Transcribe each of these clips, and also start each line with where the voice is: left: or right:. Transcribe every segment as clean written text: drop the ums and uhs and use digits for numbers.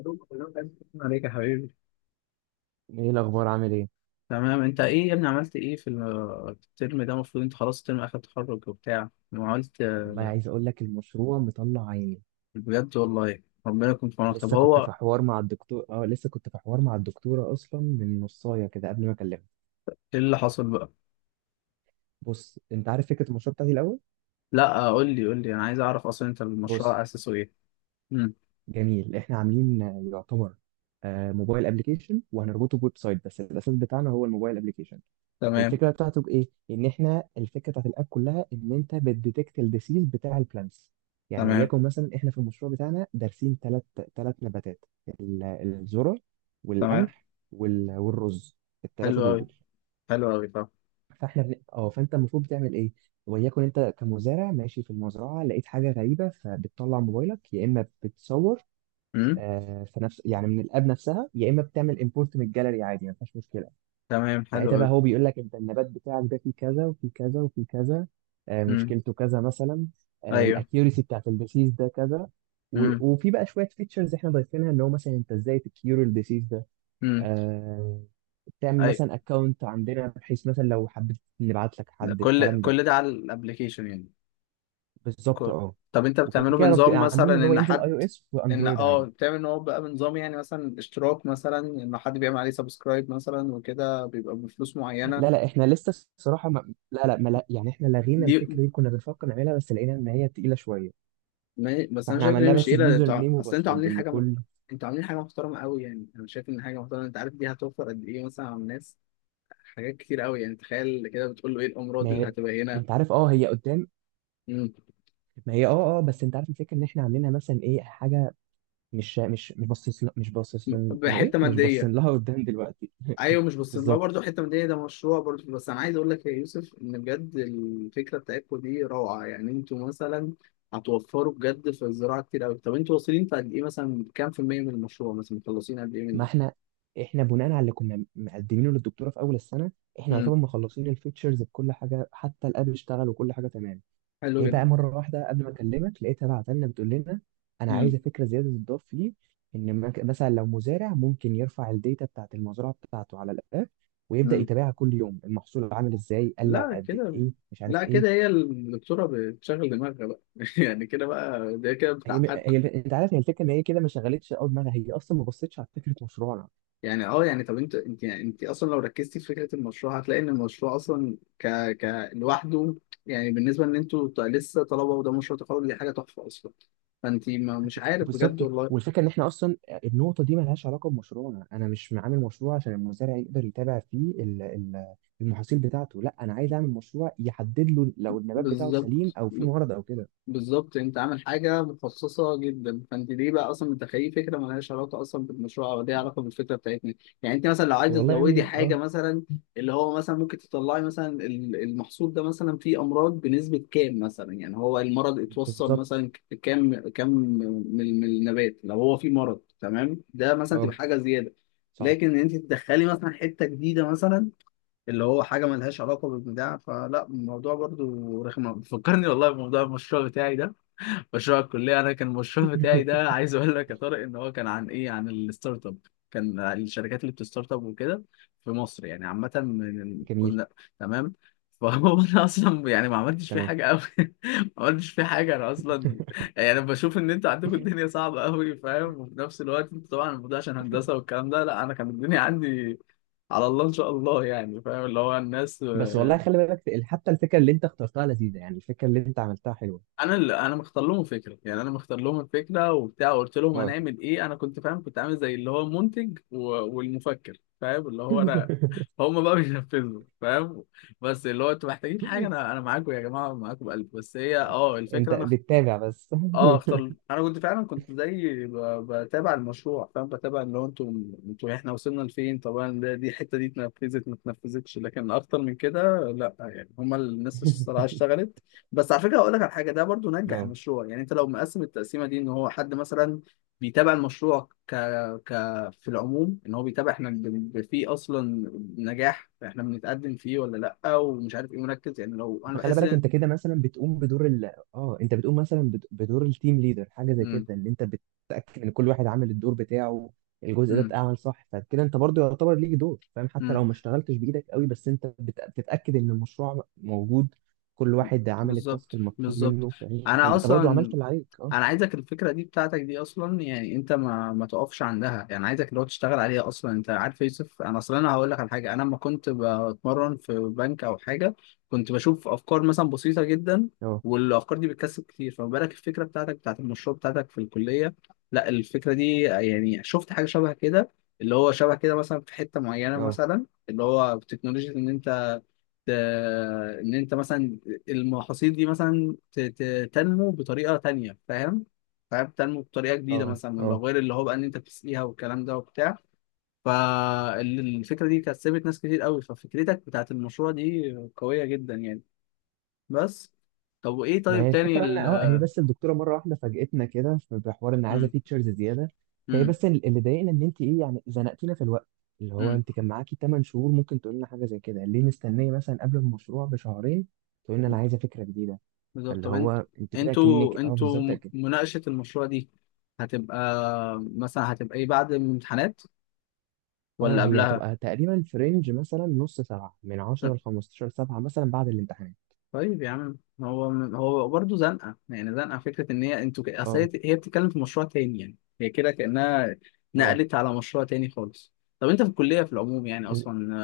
left: شكرا عليك، يا حبيبي.
right: ايه الاخبار؟ عامل ايه؟
left: تمام، انت ايه يا ابني؟ عملت ايه في الترم ده؟ المفروض انت خلاص ترم اخر تخرج وبتاع. ما عملت؟
right: والله، عايز اقول لك المشروع مطلع عيني.
left: بجد؟ والله ربنا يكون في عونك. طب هو
right: لسه كنت في حوار مع الدكتوره اصلا من نصايه كده قبل ما اكلمها.
left: ايه اللي حصل بقى؟
right: بص، انت عارف فكره المشروع بتاعتي الاول؟
left: لا، قول لي قول لي، انا عايز اعرف. اصلا انت
right: بص،
left: المشروع اسسه ايه؟ امم.
right: جميل، احنا عاملين يعتبر موبايل ابلكيشن وهنربطه بويب سايت، بس الاساس بتاعنا هو الموبايل ابلكيشن.
left: تمام.
right: الفكره بتاعته بايه؟ ان احنا الفكره بتاعت الاب كلها ان انت بتديتكت الديسيز بتاع البلانتس. يعني
left: تمام.
right: وليكن مثلا احنا في المشروع بتاعنا دارسين ثلاث نباتات، الذره
left: تمام،
right: والقمح والرز،
left: حلو
right: الثلاثه
left: قوي،
right: دول.
left: حلو قوي. طب.
right: فاحنا بن... اه فانت المفروض بتعمل ايه؟ وليكن انت كمزارع ماشي في المزرعه، لقيت حاجه غريبه، فبتطلع موبايلك، يا اما بتصور،
left: امم.
right: في نفس يعني، من الاب نفسها، يا اما بتعمل امبورت من الجاليري عادي، ما فيهاش مشكله.
left: تمام، حلو
right: ساعتها
left: قوي.
right: بقى هو بيقول لك انت النبات بتاعك ده فيه كذا وفيه كذا وفيه كذا،
left: امم.
right: مشكلته كذا مثلا،
left: ايوه.
right: الاكيورسي بتاعت الديسيز ده كذا.
left: امم.
right: وفي بقى شويه فيتشرز احنا ضايفينها، ان هو مثلا انت ازاي تكيور الديسيز ده،
left: امم.
right: آه، تعمل
left: ايوه.
right: مثلا اكونت عندنا بحيث مثلا لو حبيت نبعت لك حد
left: كل
right: الكلام ده.
left: كل ده على الابلكيشن يعني.
right: بالظبط،
left: كو- طب انت
right: وكده
left: بتعمله
right: كده
left: بنظام مثلا،
right: عاملينه ان هو
left: ان
right: ينزل اي
left: حد
right: او اس
left: ان
right: واندرويد عادي.
left: بتعمل ان هو بقى بنظام، يعني مثلا اشتراك، مثلا ان حد بيعمل عليه سبسكرايب مثلا وكده بيبقى بفلوس معينه.
right: لا لا، احنا لسه، الصراحه ما... لا لا ما... لا يعني، احنا لغينا
left: دي
right: الفكره دي، كنا بنفكر نعملها بس لقينا ان هي تقيله شويه.
left: بس انا
right: فاحنا
left: شايف ان هي
right: عملناه
left: مش
right: بس
left: قليله. ده
right: بيوزر
left: انتوا
right: نيم
left: اصل انتوا
right: وباسورد،
left: عاملين
right: ان
left: حاجه
right: كل
left: انتوا عاملين حاجه محترمه قوي، يعني انا شايف ان حاجه محترمه. انت عارف، دي هتوفر قد ايه مثلا على الناس؟ حاجات كتير قوي. يعني تخيل كده بتقول له ايه
right: ما
left: الامراض اللي
right: هي...
left: هتبقى هنا.
right: انت عارف، هي قدام.
left: مم.
right: ما هي، بس انت عارف الفكره، ان احنا عاملينها مثلا ايه حاجه، مش مش مش باصص ل- مش باصص ل- ايه
left: بحته
right: مش باصين
left: ماديه.
right: لها قدام دلوقتي.
left: ايوه، مش بس لو
right: بالظبط.
left: برضه حته من دي، ده مشروع برضه. بس انا عايز اقول لك يا يوسف ان بجد الفكره بتاعتكم دي روعه. يعني انتوا مثلا هتوفروا بجد في الزراعه كتير قوي. طب انتوا واصلين في قد ايه؟ مثلا كام في الميه من المشروع؟ مثلا مخلصين قد ايه
right: ما
left: منه؟
right: احنا بناء على اللي كنا مقدمينه للدكتوره في اول السنه، احنا
left: امم.
right: يعتبر مخلصين الفيتشرز بكل حاجه، حتى الاب اشتغل وكل حاجه تمام.
left: حلو
right: هي بقى
left: جدا.
right: مرة واحدة قبل ما أكلمك لقيتها بعت لنا بتقول لنا أنا
left: امم.
right: عايزة فكرة زيادة تضاف فيه، مثلا لو مزارع ممكن يرفع الداتا بتاعة المزرعة بتاعته على الآب، ويبدأ
left: امم.
right: يتابعها كل يوم، المحصول عامل إزاي، قل
left: لا،
right: قد
left: كده.
right: إيه، مش
left: لا،
right: عارف إيه.
left: كده هي الدكتوره بتشغل دماغها بقى. يعني كده بقى، ده كده
right: هي,
left: بتاع.
right: هي أنت عارف، هي الفكرة إن هي كده ما شغلتش أول دماغها، هي أصلا ما بصتش على فكرة مشروعنا.
left: يعني يعني، طب انت يعني انت اصلا لو ركزتي في فكره المشروع هتلاقي ان المشروع اصلا لوحده. يعني بالنسبه ان انتوا لسه طلبه، وده مشروع تخرج، دي حاجه تحفه اصلا. فانت ما مش عارف، بجد
right: بالظبط.
left: والله.
right: والفكره ان احنا اصلا، النقطه دي ملهاش علاقه بمشروعنا، انا مش عامل مشروع عشان المزارع يقدر يتابع فيه المحاصيل بتاعته، لا انا عايز اعمل مشروع يحدد له لو النبات بتاعه سليم
left: بالظبط،
right: او فيه مرض او كده.
left: بالظبط. انت عامل حاجه مخصصه جدا. فانت ليه بقى اصلا متخيل فكره مالهاش علاقه اصلا بالمشروع او ليها علاقه بالفكره بتاعتنا؟ يعني انت مثلا لو عايزه
right: والله يا
left: تزودي
right: ابني،
left: حاجه
right: اه.
left: مثلا، اللي هو مثلا ممكن تطلعي مثلا المحصول ده مثلا فيه امراض بنسبه كام، مثلا يعني هو المرض اتوصل
right: بالظبط،
left: مثلا كام من النبات، لو هو فيه مرض، تمام؟ ده مثلا تبقى
right: اه.
left: حاجه زياده.
right: صح.
left: لكن انت تدخلي مثلا حته جديده مثلا، اللي هو حاجه ملهاش علاقه بالبتاع. فلا، الموضوع برضو رخم، بيفكرني والله بموضوع المشروع بتاعي ده، مشروع الكليه. انا كان المشروع بتاعي ده، عايز اقول لك يا طارق، ان هو كان عن ايه؟ عن الستارت اب. كان الشركات اللي بتستارت اب وكده في مصر، يعني عامه.
right: جميل،
left: كنا تمام. فهو انا اصلا يعني ما عملتش فيه
right: تمام.
left: حاجه قوي. ما عملتش فيه حاجه انا اصلا. يعني بشوف ان انتوا عندكم الدنيا صعبه قوي، فاهم؟ وفي نفس الوقت انتوا طبعا الموضوع عشان هندسه والكلام ده. لا انا كان الدنيا عندي على الله ان شاء الله، يعني فاهم اللي هو الناس.
right: بس والله خلي بالك، حتى الفكره اللي انت اخترتها لذيذه، يعني الفكره اللي انت عملتها حلوه.
left: انا مختار لهم الفكره، يعني انا مختار لهم الفكره وبتاع. وقلت لهم
right: اه.
left: هنعمل ايه. انا كنت فاهم، كنت عامل زي اللي هو المنتج والمفكر، فاهم اللي هو انا. هم بقى بينفذوا، فاهم؟ بس اللي هو انتوا محتاجين حاجه، انا معاكم يا جماعه، معاكم بقلب، بس هي
right: انت
left: الفكره انا.
right: بتتابع بس.
left: اه، اختار. انا كنت فعلا، كنت زي بتابع المشروع، فاهم؟ بتابع اللي هو انتوا احنا وصلنا لفين. طبعا ده الحته دي اتنفذت ما اتنفذتش، لكن اكتر من كده لا. يعني هما الناس الصراحه اشتغلت. بس على فكره، هقول لك على حاجه. ده برضو نجح
right: اه.
left: المشروع. يعني انت لو مقسم التقسيمه دي، ان هو حد مثلا بيتابع المشروع ك في العموم ان هو بيتابع، احنا فيه اصلا نجاح احنا بنتقدم فيه ولا؟ لا، ومش عارف ايه، مركز يعني، لو انا
right: فخلي
left: بحس
right: بالك،
left: ان.
right: انت كده مثلا بتقوم بدور ال اه انت بتقوم مثلا بدور التيم ليدر، حاجه زي كده، ان انت بتتاكد ان كل واحد عامل الدور بتاعه، الجزء ده
left: مم.
right: اتعمل صح، فكده انت برضو يعتبر ليك دور، فاهم؟ حتى
left: مم.
right: لو ما اشتغلتش بايدك قوي، بس انت بتتاكد ان المشروع موجود، كل واحد عمل التاسك
left: بالظبط،
right: المطلوب
left: بالظبط.
right: منه، فاهم؟
left: انا
right: فانت برضو
left: اصلا
right: عملت اللي عليك، اه.
left: انا عايزك الفكره دي بتاعتك دي اصلا، يعني انت ما تقفش عندها. يعني عايزك اللي هو تشتغل عليها اصلا. انت عارف يا يوسف، انا اصلا انا هقول لك على حاجه. انا لما كنت بتمرن في بنك او حاجه كنت بشوف افكار مثلا بسيطه جدا،
right: اه،
left: والافكار دي بتكسب كتير. فما بالك الفكره بتاعتك بتاعت المشروع بتاعتك في الكليه؟ لا، الفكره دي يعني شفت حاجه شبه كده، اللي هو شبه كده مثلا في حته معينه،
right: اه،
left: مثلا اللي هو تكنولوجيا، ان انت ان انت مثلا المحاصيل دي مثلا تنمو بطريقه تانية، فاهم؟ فاهم تنمو بطريقه جديده،
right: اه،
left: مثلا من
right: اه.
left: لو غير اللي هو بقى ان انت بتسقيها والكلام ده وبتاع. فالفكره دي كسبت ناس كتير قوي. ففكرتك بتاعت المشروع دي قويه جدا يعني. بس طب، وايه؟
right: ما هي
left: طيب تاني
right: الفكره ان، هي بس الدكتوره مره واحده فاجئتنا كده في بحوار ان عايزه
left: مم.
right: فيتشرز زياده. فهي
left: مم.
right: بس، اللي ضايقنا ان انت ايه، يعني زنقتينا في الوقت، اللي هو
left: مم.
right: انت كان معاكي 8 شهور، ممكن تقول لنا حاجه زي كده، ليه مستنيه مثلا قبل المشروع بشهرين تقول لنا انا
left: مم.
right: عايزه فكره جديده؟
left: بالظبط،
right: فاللي
left: طب انت
right: هو انت كده كأنك،
left: انتوا انتوا
right: بالظبط كده.
left: مناقشه المشروع دي هتبقى مثلا هتبقى ايه بعد الامتحانات؟
right: اه،
left: ولا
right: هي
left: قبلها؟
right: هتبقى تقريبا في رينج، مثلا نص سبعه من 10 ل 15 سبعه مثلا بعد الامتحان.
left: طيب يا عم، هو من هو برضه زنقه. يعني زنقه فكره، ان هي انتوا اصل هي
right: اه،
left: هي بتتكلم في مشروع تاني، يعني هي كده كانها
right: اه.
left: نقلت على مشروع تاني خالص. طب انت في الكليه في العموم يعني اصلا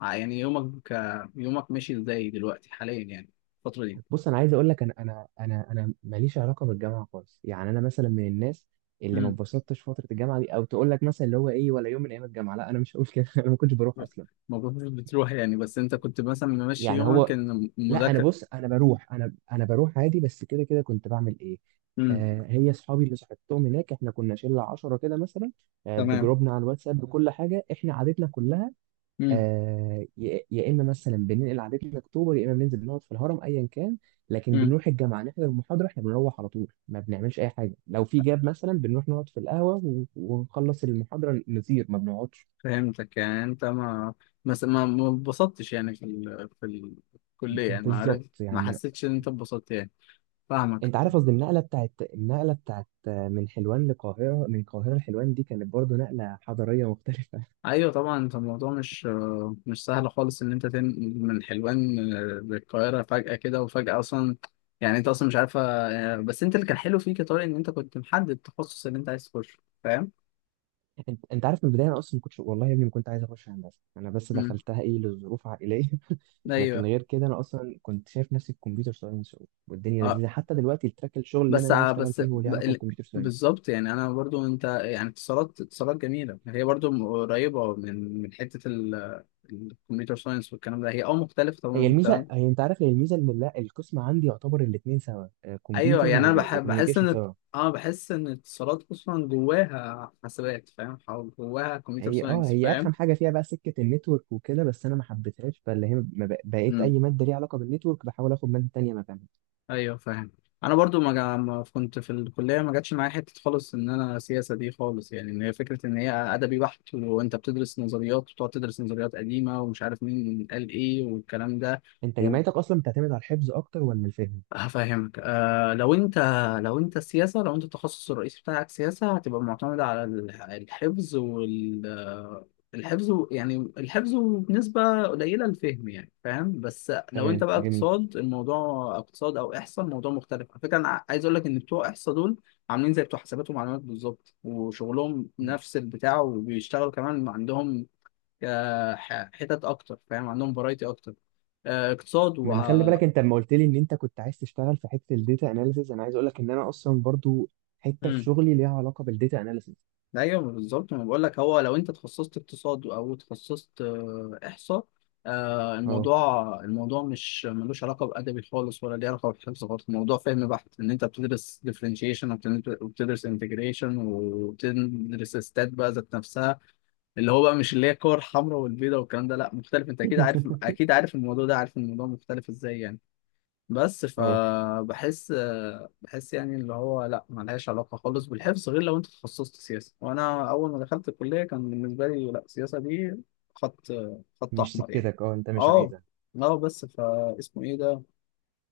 left: يعني يومك، يومك ماشي ازاي دلوقتي حاليا، يعني الفتره دي؟
right: بص، انا عايز اقول لك، انا انا ماليش علاقه بالجامعه خالص، يعني انا مثلا من الناس اللي ما
left: امم.
right: اتبسطتش فتره الجامعه دي، او تقول لك مثلا اللي هو ايه ولا يوم من ايام الجامعه، لا انا مش هقول كده. انا ما كنتش بروح اصلا،
left: المفروض مش بتروح، يعني بس انت كنت مثلا ممشي
right: يعني
left: يومك
right: هو.
left: ان
right: لا انا،
left: مذاكره؟
right: بص انا بروح، انا بروح عادي، بس كده كده كنت بعمل ايه؟
left: امم.
right: آه، هي اصحابي اللي صاحبتهم هناك، احنا كنا شله 10 كده مثلا، آه،
left: تمام.
right: بجروبنا على الواتساب بكل حاجه، احنا عادتنا كلها. آه، يا اما مثلا بننقل عادتنا اكتوبر، يا اما بننزل نقعد في الهرم، ايا كان. لكن
left: امم.
right: بنروح الجامعه نحضر المحاضره، احنا بنروح على طول، ما بنعملش اي حاجه، لو في جاب مثلا بنروح نقعد في القهوه، ونخلص المحاضره نطير، ما بنقعدش.
left: فهمتك، يعني انت ما اتبسطتش، يعني في في الكلية، يعني ما عرفت،
right: بالظبط
left: ما
right: يعني.
left: حسيتش ان انت اتبسطت يعني. فاهمك.
right: انت عارف قصدي، النقله بتاعت من حلوان لقاهره، من القاهره لحلوان، دي كانت برضو نقله حضاريه مختلفه.
left: ايوه طبعا، انت الموضوع مش مش سهل خالص ان انت تنقل من حلوان للقاهرة فجأة كده، وفجأة اصلا يعني انت اصلا مش عارفة. بس انت اللي كان حلو فيك يا طارق، ان انت كنت محدد التخصص اللي انت عايز تخشه. فاهم؟
right: انت عارف من البدايه، انا اصلا ما كنتش والله يا ابني ما كنت عايز اخش هندسه، انا بس
left: امم.
right: دخلتها لظروف عائليه. لكن
left: ايوه.
right: غير كده، انا اصلا كنت شايف نفسي في كمبيوتر ساينس، والدنيا
left: اه،
right: لذيذه، حتى دلوقتي التراك، الشغل اللي انا
left: بس
right: ناوي
left: ع-
right: اشتغل
left: بس
right: فيه هو ليه
left: ب-
right: علاقه
left: ال-
right: بالكمبيوتر ساينس.
left: بالظبط، يعني انا برضو انت يعني اتصالات، اتصالات جميله. هي برضو قريبه من حته الكمبيوتر ساينس والكلام ده. هي مختلفه
right: هي
left: تمام
right: الميزه،
left: تمام.
right: انت عارف، هي الميزه ان، لا، القسم عندي يعتبر الاثنين سوا،
left: ايوه،
right: كمبيوتر
left: يعني انا بحس
right: وكوميونيكيشن
left: ان
right: سوا.
left: اه، بحس ان اتصالات اصلا جواها حاسبات، فاهم؟ أو جواها كمبيوتر
right: هي اه
left: ساينس،
right: هي
left: فاهم؟
right: ارخم حاجه فيها بقى سكه النتورك وكده، بس انا ما حبيتهاش، فاللي هي ما بق- بقيت
left: إمم.
right: اي ماده ليها علاقه بالنتورك بحاول اخد ماده تانيه مكانها.
left: ايوه، فاهم. انا برضو ما كنت في الكليه، ما جاتش معايا حته خالص ان انا سياسه دي خالص، يعني ان هي فكره ان هي ادبي بحت، وانت بتدرس نظريات وتقعد تدرس نظريات قديمه ومش عارف مين قال ايه والكلام ده.
right: انت جامعتك اصلا بتعتمد على الحفظ اكتر ولا الفهم؟
left: هفهمك، لو انت لو انت السياسة لو انت التخصص الرئيسي بتاعك سياسة، هتبقى معتمدة على الحفظ وال الحفظ يعني الحفظ بنسبة قليلة، الفهم يعني فاهم. بس لو انت
right: تمام،
left: بقى
right: جميل.
left: اقتصاد، الموضوع اقتصاد او احصاء، الموضوع مختلف على فكرة. انا عايز اقول لك ان بتوع احصاء دول عاملين زي بتوع حسابات ومعلومات بالظبط، وشغلهم نفس البتاع وبيشتغلوا كمان. عندهم حتت اكتر، فاهم؟ عندهم فرايتي اكتر، اقتصاد و
right: ما انا خلي بالك، انت لما قلت لي ان انت كنت عايز تشتغل في حته الداتا اناليسز، انا عايز اقول لك ان انا اصلا برضو حته في
left: مم.
right: شغلي ليها علاقه بالداتا اناليسز.
left: ايوه بالظبط، ما بقول لك. هو لو انت تخصصت اقتصاد او تخصصت احصاء،
right: اه.
left: الموضوع مش ملوش علاقه بادبي خالص ولا ليه علاقه بالحفظ خالص. الموضوع فهم بحت، ان انت بتدرس ديفرنشيشن وبتدرس انتجريشن وبتدرس ستات بقى ذات نفسها، اللي هو بقى مش اللي هي الكور الحمراء والبيضاء والكلام ده. لا مختلف، انت اكيد عارف، اكيد عارف الموضوع ده، عارف الموضوع مختلف ازاي يعني. بس
right: اه،
left: فبحس، بحس يعني اللي هو لا، ملهاش علاقة خالص بالحفظ غير لو انت تخصصت سياسة. وانا اول ما دخلت الكلية كان بالنسبة لي، لا، السياسة دي خط خط
right: مش
left: احمر يعني.
right: سكتك، اه، انت مش
left: اه.
right: عايزها.
left: اه، بس فاسمه ايه ده؟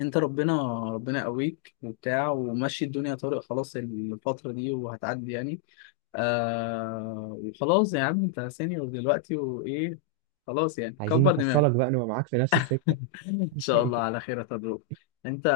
left: انت ربنا ربنا قويك وبتاع، ومشي الدنيا طارق. خلاص الفترة دي وهتعدي يعني. وخلاص يا عم، انت سينيور دلوقتي وايه. خلاص يعني
right: عايزين
left: كبر دماغك.
right: نحصلك بقى، نبقى معاك في نفس السكه.
left: ان شاء الله على خير يا طارق. انت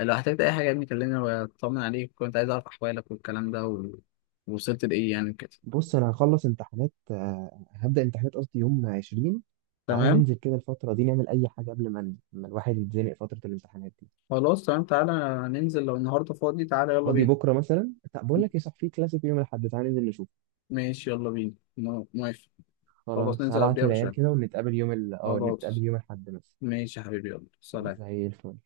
left: لو احتجت اي حاجه يا ابني كلمني واطمن عليك. كنت عايز اعرف احوالك والكلام ده ووصلت لايه يعني كده؟
right: بص، انا هخلص امتحانات آه، هبدا امتحانات، قصدي، يوم 20. تعالى
left: تمام.
right: ننزل كده الفتره دي نعمل اي حاجه، قبل ما الواحد يتزنق فتره الامتحانات دي.
left: خلاص، تمام، تعالى ننزل لو النهارده فاضي، تعالى يلا
right: فاضي
left: بينا.
right: بكره مثلا؟ طب بقول لك ايه، صح، في كلاسيك يوم الاحد، تعالى ننزل نشوف.
left: ماشي، يلا بينا، موافق. خلاص،
right: خلاص،
left: ننزل
right: هبعت
left: قبلها
right: للعيال
left: بشويه.
right: كده، ونتقابل يوم ال... اه
left: خلاص.
right: نتقابل يوم الاحد مثلا.
left: ماشي يا حبيبي، يلا سلام.
right: زي الفل.